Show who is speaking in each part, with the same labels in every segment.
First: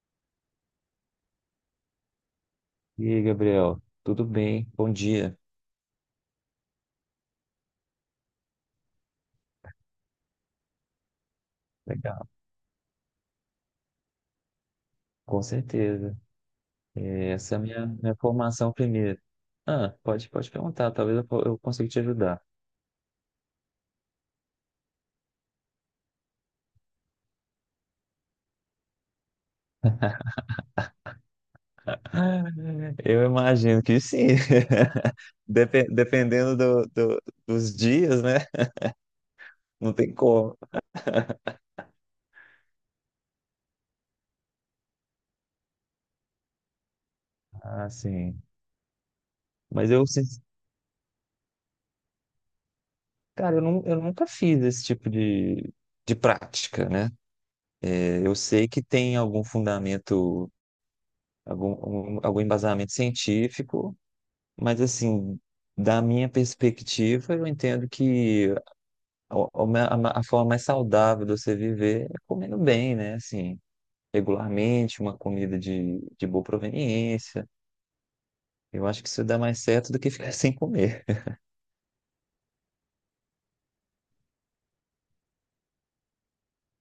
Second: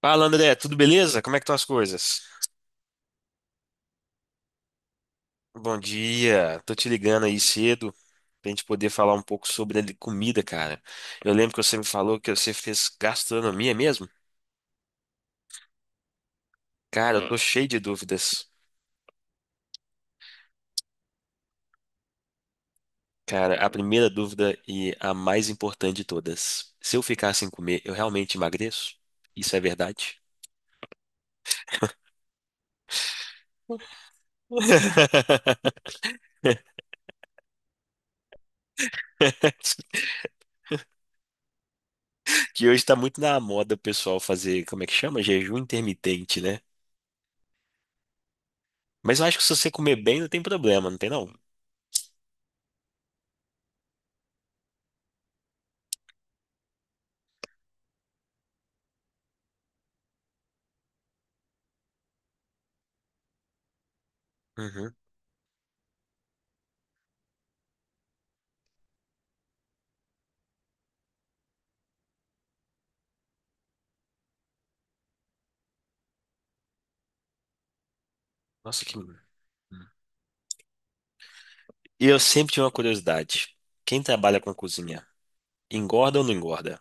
Speaker 1: Fala, André, tudo beleza? Como é que estão as coisas?
Speaker 2: E aí, Gabriel, tudo bem? Bom dia.
Speaker 1: Bom dia, tô te ligando aí cedo pra gente poder falar um pouco sobre a comida, cara. Eu lembro que você me falou
Speaker 2: Legal.
Speaker 1: que você fez gastronomia mesmo?
Speaker 2: Com certeza.
Speaker 1: Cara, eu
Speaker 2: É,
Speaker 1: tô
Speaker 2: Essa é a
Speaker 1: cheio de
Speaker 2: minha
Speaker 1: dúvidas.
Speaker 2: formação primeiro. Ah, pode perguntar, talvez eu consiga te ajudar.
Speaker 1: Cara, a primeira dúvida e a mais importante de todas. Se eu ficar sem comer, eu realmente emagreço? Isso é verdade?
Speaker 2: Eu imagino que sim. Dependendo dos dias, né? Não tem como.
Speaker 1: Que hoje tá muito na moda o pessoal fazer, como é que chama? Jejum intermitente, né?
Speaker 2: Ah, sim.
Speaker 1: Mas eu acho que se você
Speaker 2: Mas
Speaker 1: comer
Speaker 2: eu,
Speaker 1: bem,
Speaker 2: sin-
Speaker 1: não tem problema, não tem não?
Speaker 2: Cara, eu nunca fiz esse tipo de prática, né? Eu sei que tem algum fundamento, algum embasamento científico. Mas
Speaker 1: Uhum.
Speaker 2: assim, da minha perspectiva, eu entendo que a, a forma mais saudável de você viver é comendo bem, né? Assim, regularmente, uma comida de boa proveniência.
Speaker 1: Nossa,
Speaker 2: Eu
Speaker 1: que.
Speaker 2: acho que
Speaker 1: Hum.
Speaker 2: isso dá mais certo do que ficar sem comer.
Speaker 1: E eu sempre tive uma curiosidade. Quem trabalha com cozinha, engorda ou não engorda?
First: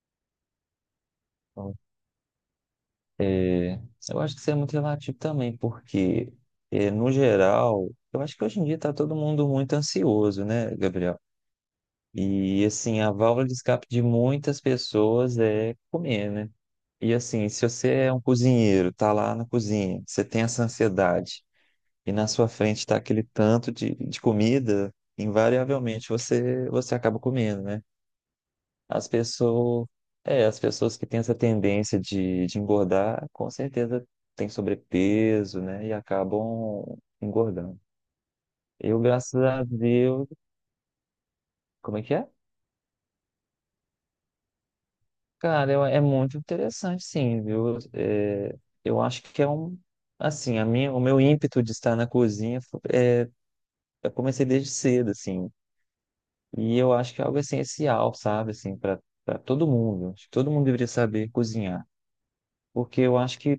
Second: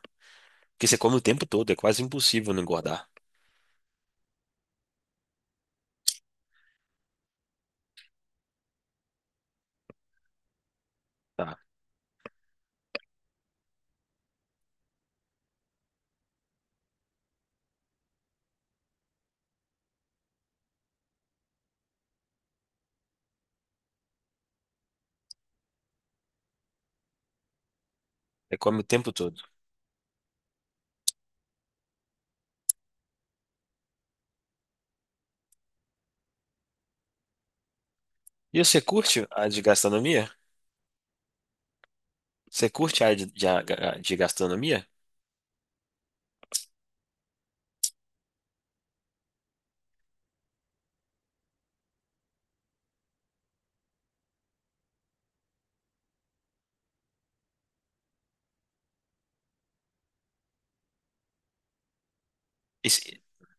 Speaker 1: Porque você come o tempo todo, é
Speaker 2: Então,
Speaker 1: quase impossível não engordar.
Speaker 2: é, eu acho que isso é muito relativo também, porque, no geral, eu acho que hoje em dia está todo mundo muito ansioso, né, Gabriel?
Speaker 1: Tá.
Speaker 2: E assim, a válvula de escape de muitas pessoas é comer, né? E assim, se você é um cozinheiro, tá lá na cozinha, você tem essa ansiedade e na sua frente tá aquele tanto de comida, invariavelmente você acaba comendo, né?
Speaker 1: Você come o
Speaker 2: As
Speaker 1: tempo todo.
Speaker 2: pessoas, as pessoas que têm essa tendência de engordar, com certeza têm sobrepeso, né? E acabam engordando.
Speaker 1: E você
Speaker 2: Eu,
Speaker 1: curte
Speaker 2: graças
Speaker 1: a de
Speaker 2: a Deus,
Speaker 1: gastronomia?
Speaker 2: como é que é?
Speaker 1: Você curte a área de, a- de gastronomia?
Speaker 2: Cara, é muito interessante, sim, viu? Eu acho que é um, assim, a minha, o meu ímpeto de estar na cozinha, eu comecei desde cedo, assim, e eu acho que é algo essencial, sabe, assim, para todo mundo. Acho que todo mundo deveria saber cozinhar, porque eu
Speaker 1: Esse-
Speaker 2: acho que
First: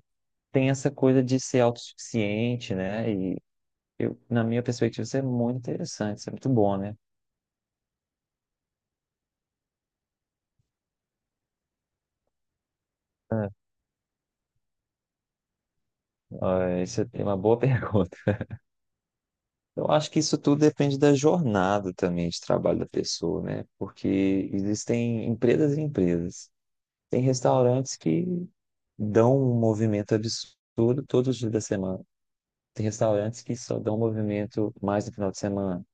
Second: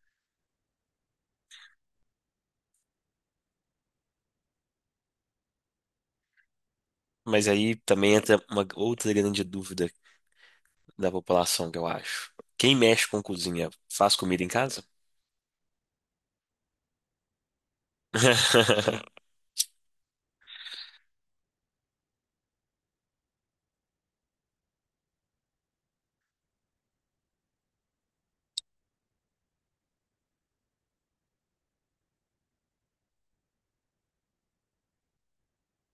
Speaker 2: tem essa coisa de ser autossuficiente, né? E eu, na minha perspectiva, isso é muito interessante, isso é muito bom, né?
Speaker 1: mas aí também entra uma outra grande dúvida da população, que eu acho. Quem mexe com
Speaker 2: Ah,
Speaker 1: cozinha faz comida em casa?
Speaker 2: isso é uma boa pergunta. Eu acho que isso tudo depende da jornada também de trabalho da pessoa, né? Porque existem empresas e empresas. Tem restaurantes que dão um movimento absurdo todos os dias da semana. Tem restaurantes que só dão movimento mais no final de semana.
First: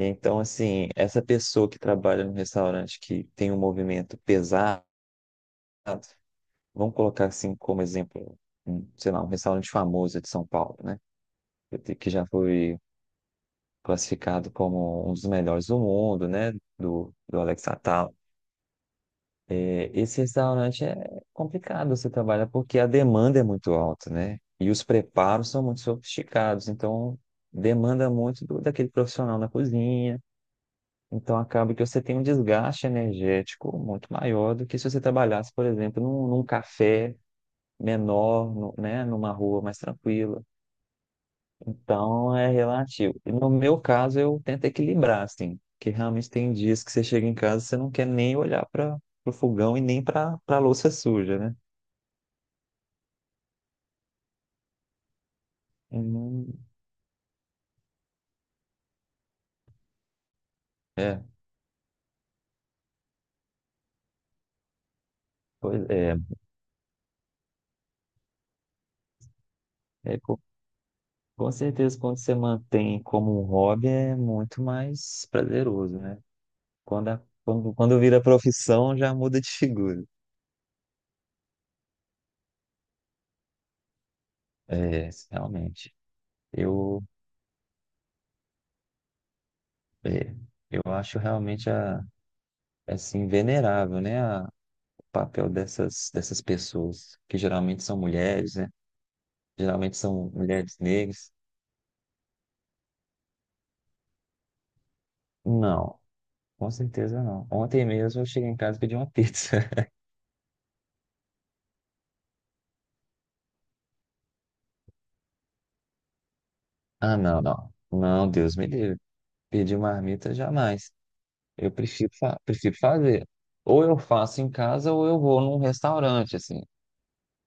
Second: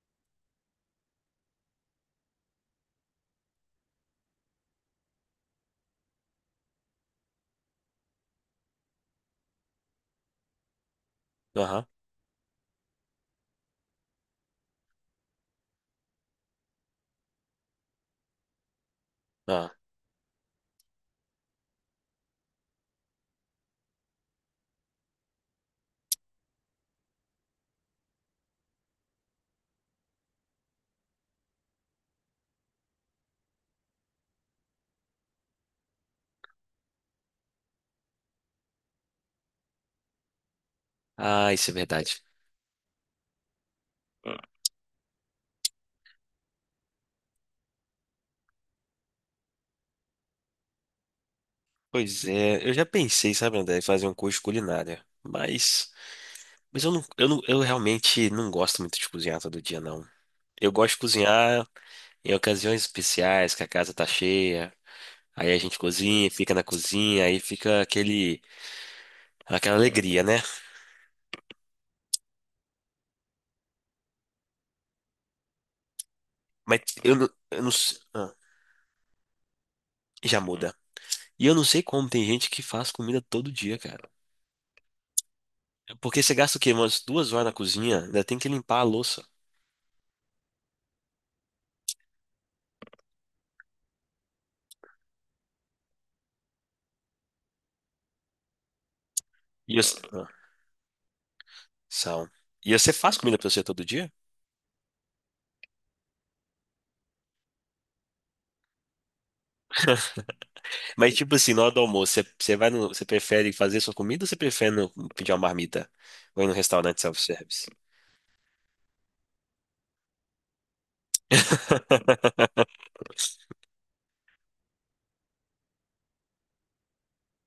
Speaker 2: Então, assim, essa pessoa que trabalha num restaurante que tem um movimento pesado, vamos colocar assim como exemplo, um, sei lá, um restaurante famoso de São Paulo, né?
Speaker 1: Aham.
Speaker 2: Que já foi classificado como um dos melhores do mundo, né? Do Alex Atala.
Speaker 1: Ah,
Speaker 2: É, esse restaurante é complicado você trabalhar porque a demanda é muito alta, né? E os preparos são muito sofisticados, então demanda muito daquele profissional na cozinha. Então acaba que você tem um desgaste energético muito maior do que se você trabalhasse, por exemplo, num café menor, né? Numa rua mais tranquila.
Speaker 1: Ah, isso é verdade.
Speaker 2: Então é relativo. E no meu caso, eu tento equilibrar, assim, porque realmente tem dias que você chega em casa e você não quer nem olhar para o fogão e nem para a louça suja, né?
Speaker 1: Pois é, eu já pensei, sabe, André, em fazer um curso de culinária, mas,
Speaker 2: E
Speaker 1: mas eu não, eu realmente não gosto muito de cozinhar todo dia, não. Eu gosto de
Speaker 2: É,
Speaker 1: cozinhar em ocasiões especiais, que a casa tá cheia, aí a gente
Speaker 2: pois é,
Speaker 1: cozinha, fica na cozinha, aí fica aquele, aquela
Speaker 2: é
Speaker 1: alegria,
Speaker 2: co-
Speaker 1: né?
Speaker 2: Com certeza quando você mantém como um hobby é muito mais prazeroso, né?
Speaker 1: Mas eu não, eu não,
Speaker 2: Quando vira profissão já muda de figura.
Speaker 1: já muda. E eu não sei como tem gente que faz comida todo dia, cara.
Speaker 2: É, realmente.
Speaker 1: Porque você gasta o quê? Umas
Speaker 2: Eu,
Speaker 1: 2 horas na cozinha, ainda tem que limpar a louça.
Speaker 2: é, eu acho realmente assim, venerável, né? Papel dessas, pessoas, que geralmente são mulheres, né?
Speaker 1: E
Speaker 2: Geralmente
Speaker 1: você,
Speaker 2: são mulheres negras.
Speaker 1: sal. E você faz comida pra você todo dia?
Speaker 2: Não, com certeza não. Ontem mesmo eu cheguei em casa e pedi uma pizza.
Speaker 1: Mas, tipo assim, na hora do almoço, você vai no, você prefere fazer sua comida ou você prefere pedir uma marmita? Ou ir no restaurante
Speaker 2: Ah, não,
Speaker 1: self-service?
Speaker 2: não. Não, Deus me livre. Pedir uma marmita jamais. Eu prefiro, fa prefiro fazer. Ou eu faço em casa ou eu vou num restaurante, assim.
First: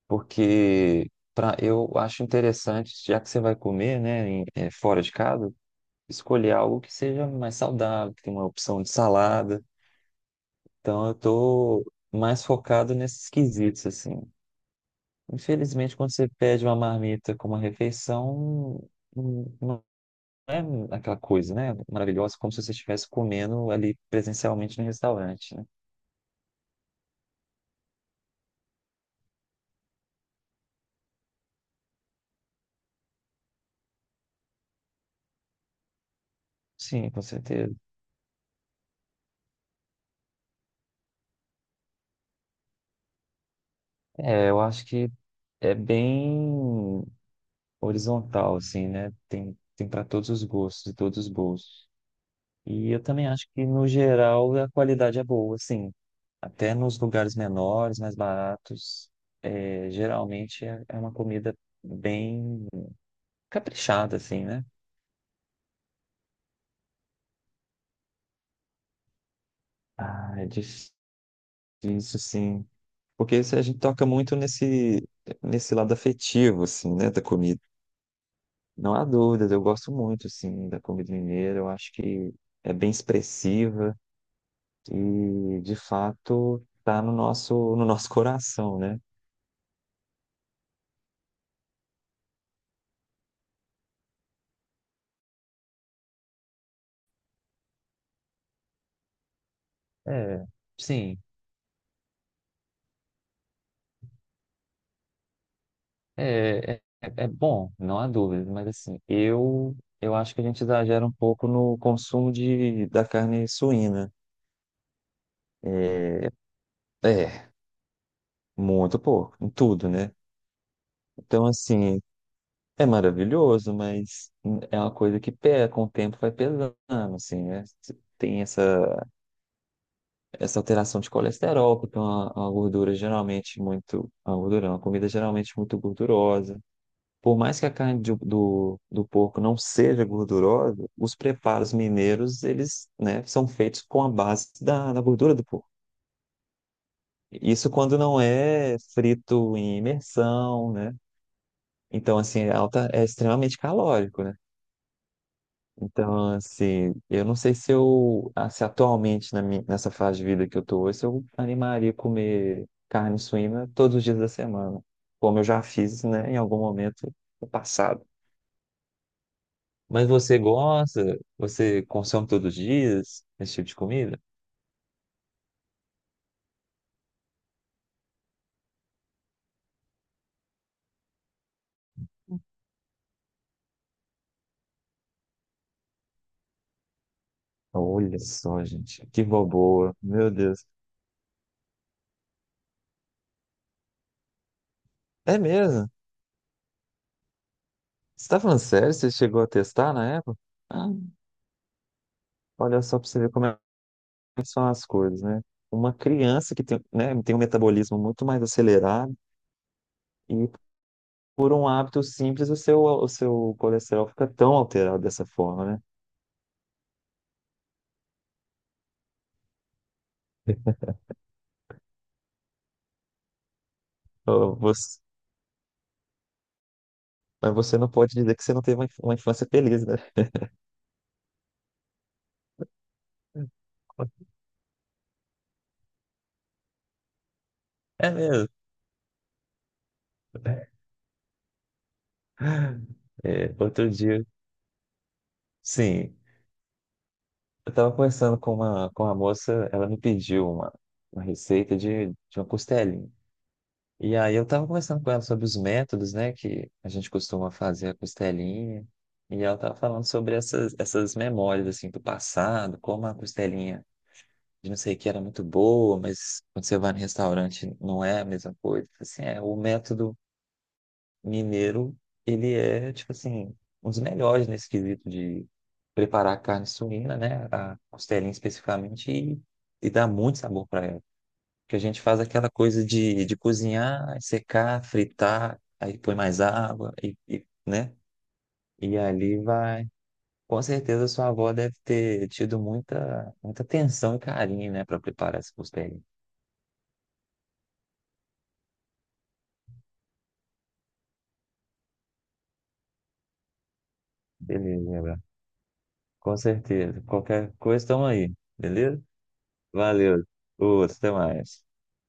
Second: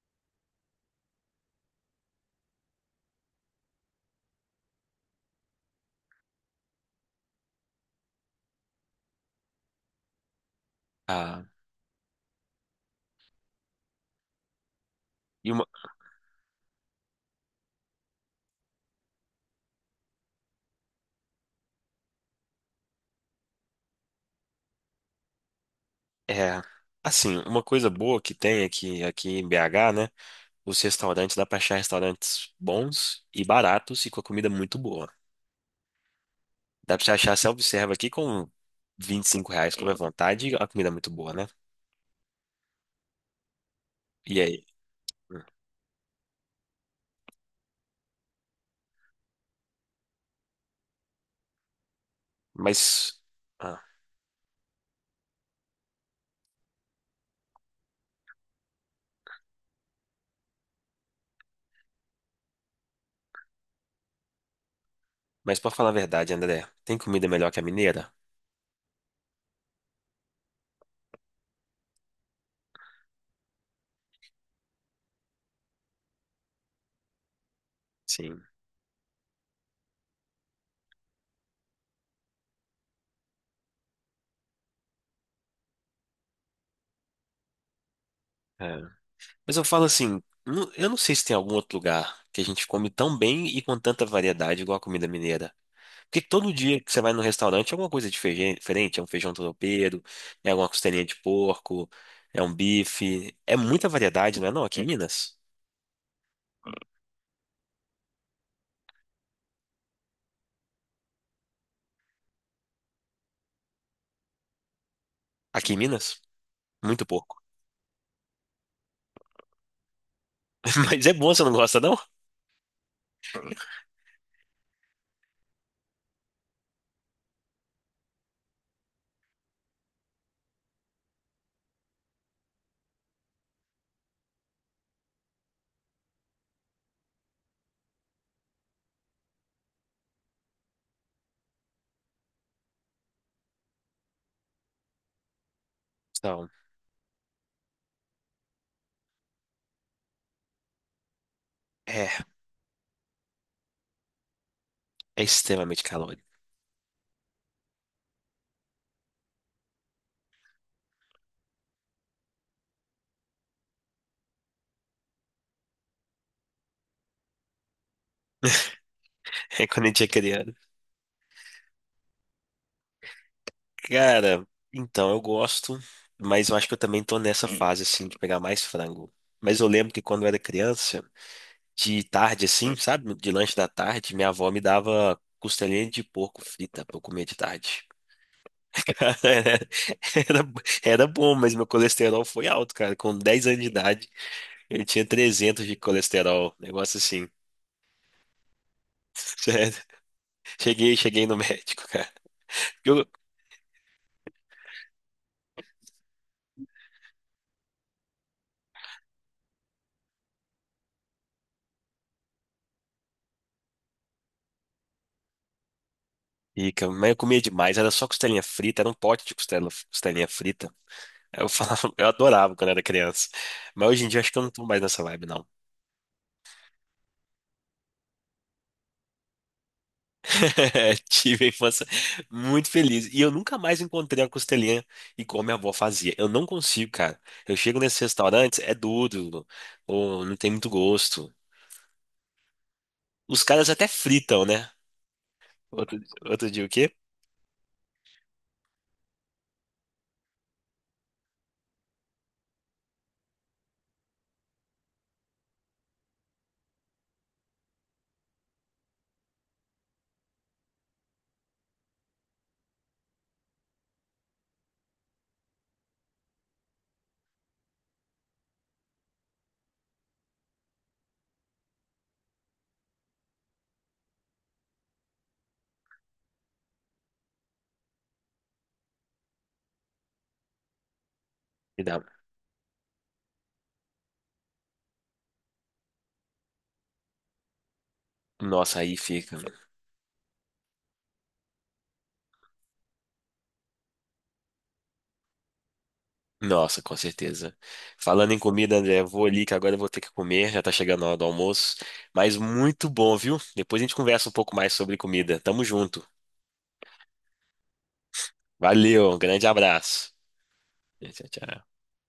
Speaker 2: Porque pra, eu acho interessante, já que você vai comer, né, fora de casa, escolher algo que seja mais saudável, que tenha uma opção de salada. Então eu
Speaker 1: Ah,
Speaker 2: tô mais focado nesses quesitos, assim.
Speaker 1: e uma,
Speaker 2: Infelizmente, quando você pede uma marmita como uma refeição, não é aquela coisa, né? Maravilhosa, como se você estivesse comendo ali presencialmente no restaurante, né?
Speaker 1: é, assim, uma coisa boa que tem aqui, aqui em BH, né? Os restaurantes, dá pra achar restaurantes bons e baratos e com a comida muito boa. Dá pra
Speaker 2: Sim,
Speaker 1: você
Speaker 2: com
Speaker 1: achar
Speaker 2: certeza.
Speaker 1: self-serve aqui com R$ 25, come à vontade, e a comida é muito boa, né? E
Speaker 2: É, eu
Speaker 1: aí?
Speaker 2: acho que
Speaker 1: Hum,
Speaker 2: é bem horizontal, assim, né? Tem para todos os gostos e todos os bolsos. E eu
Speaker 1: Mas,
Speaker 2: também acho que,
Speaker 1: ah,
Speaker 2: no geral, a qualidade é boa, assim. Até nos lugares menores, mais baratos, geralmente é uma comida bem caprichada, assim, né?
Speaker 1: mas pra falar a verdade, André, tem comida melhor que a mineira?
Speaker 2: Ah, é difícil, sim. Porque se a gente toca muito nesse, nesse lado afetivo, assim, né, da comida.
Speaker 1: Sim.
Speaker 2: Não há dúvidas, eu gosto muito, assim, da comida mineira. Eu acho que é bem expressiva e, de fato, tá no nosso, no nosso coração,
Speaker 1: É.
Speaker 2: né?
Speaker 1: Mas eu falo assim, eu não sei se tem algum outro lugar que a gente come tão bem e com tanta variedade igual a comida mineira. Porque todo dia que você vai no restaurante é alguma coisa diferente, é um feijão tropeiro,
Speaker 2: É,
Speaker 1: é alguma costelinha de
Speaker 2: sim.
Speaker 1: porco, é um bife, é muita variedade, não é não? Aqui em Minas.
Speaker 2: É, é, É bom, não há dúvida, mas assim, eu acho que a gente exagera um pouco no consumo da carne suína.
Speaker 1: Aqui em Minas,
Speaker 2: É,
Speaker 1: muito porco.
Speaker 2: é, Muito pouco, em tudo, né?
Speaker 1: Mas é bom, você
Speaker 2: Então,
Speaker 1: não gosta não?
Speaker 2: assim, é maravilhoso, mas é uma coisa que pega, com o tempo vai pesando, assim, né? Você Tem essa, essa alteração de colesterol, porque é uma gordura geralmente muito. Uma gordura, não, uma comida geralmente muito gordurosa. Por mais que a carne do porco não seja gordurosa, os preparos mineiros, eles, né, são feitos com a base da gordura do porco.
Speaker 1: Então,
Speaker 2: Isso quando não é frito em imersão, né?
Speaker 1: é,
Speaker 2: Então, assim, é alta, é extremamente calórico, né?
Speaker 1: é extremamente calórico.
Speaker 2: Então, assim, eu não sei se eu, ah, se atualmente na minha, nessa fase de vida que eu tô hoje, se eu animaria a comer carne suína todos os dias da semana, como eu já fiz, né, em algum momento no passado.
Speaker 1: É quando a gente é
Speaker 2: Mas você
Speaker 1: criança.
Speaker 2: gosta? Você consome todos os dias esse tipo de comida?
Speaker 1: Cara, então eu gosto, mas eu acho que eu também tô nessa fase assim de pegar mais frango. Mas eu lembro que quando eu era criança de tarde, assim, sabe? De lanche da tarde, minha avó me dava costelinha de porco frita pra eu comer de tarde.
Speaker 2: Olha só, gente,
Speaker 1: Cara,
Speaker 2: que boboa. Meu
Speaker 1: era,
Speaker 2: Deus.
Speaker 1: era bom, mas meu colesterol foi alto, cara. Com 10 anos de idade, eu tinha
Speaker 2: É
Speaker 1: 300 de
Speaker 2: mesmo?
Speaker 1: colesterol. Negócio assim.
Speaker 2: Você tá falando sério? Você chegou a
Speaker 1: Sério.
Speaker 2: testar na época? Ah,
Speaker 1: Cheguei no médico, cara.
Speaker 2: olha só
Speaker 1: Eu,
Speaker 2: pra você ver como é que são as coisas, né? Uma criança que tem, né, tem um metabolismo muito mais acelerado e por um hábito simples o seu colesterol fica tão alterado dessa forma, né?
Speaker 1: Fica, mas eu comia demais, era só costelinha frita, era um pote de costela, costelinha frita. Eu falava, eu adorava quando era criança. Mas hoje em dia eu acho que eu não
Speaker 2: Ô,
Speaker 1: tô mais
Speaker 2: você,
Speaker 1: nessa vibe, não.
Speaker 2: mas você não pode dizer que você não teve uma uma infância feliz, né?
Speaker 1: É, tive a infância muito feliz. E eu nunca mais encontrei a costelinha igual minha avó fazia. Eu não consigo, cara. Eu chego nesses
Speaker 2: É mesmo.
Speaker 1: restaurantes, é duro, ou não tem muito gosto. Os
Speaker 2: É,
Speaker 1: caras até
Speaker 2: outro dia.
Speaker 1: fritam, né? Outro,
Speaker 2: Sim,
Speaker 1: outro dia o quê?
Speaker 2: eu estava conversando com uma moça, ela me pediu uma receita de uma costelinha. E aí eu estava conversando com ela sobre os métodos, né, que a gente costuma fazer a costelinha. E ela estava falando sobre essas, essas memórias, assim, do passado, como a costelinha de não sei o que era muito boa, mas quando você vai no restaurante não é a mesma coisa. Assim, é, o método mineiro, ele é, tipo assim, um dos melhores nesse quesito de preparar carne suína, né? A costelinha especificamente, e dá muito sabor para ela. Porque a
Speaker 1: Me
Speaker 2: gente
Speaker 1: dá-
Speaker 2: faz aquela coisa de cozinhar, secar, fritar, aí põe mais água, e, né?
Speaker 1: Nossa, aí
Speaker 2: E
Speaker 1: fica.
Speaker 2: ali vai. Com certeza sua avó deve ter tido muita, muita atenção e carinho, né, para preparar essa costelinha.
Speaker 1: Nossa, com certeza. Falando em comida, André, eu vou ali que agora eu vou ter que comer, já tá chegando a hora do almoço. Mas muito bom, viu? Depois a gente conversa um pouco mais
Speaker 2: Beleza,
Speaker 1: sobre
Speaker 2: Gabriel.
Speaker 1: comida. Tamo junto.
Speaker 2: Com certeza. Qualquer coisa, estamos aí. Beleza?
Speaker 1: Valeu, um grande abraço.
Speaker 2: Valeu. Outro, até
Speaker 1: Tchau,
Speaker 2: mais.
Speaker 1: tchau.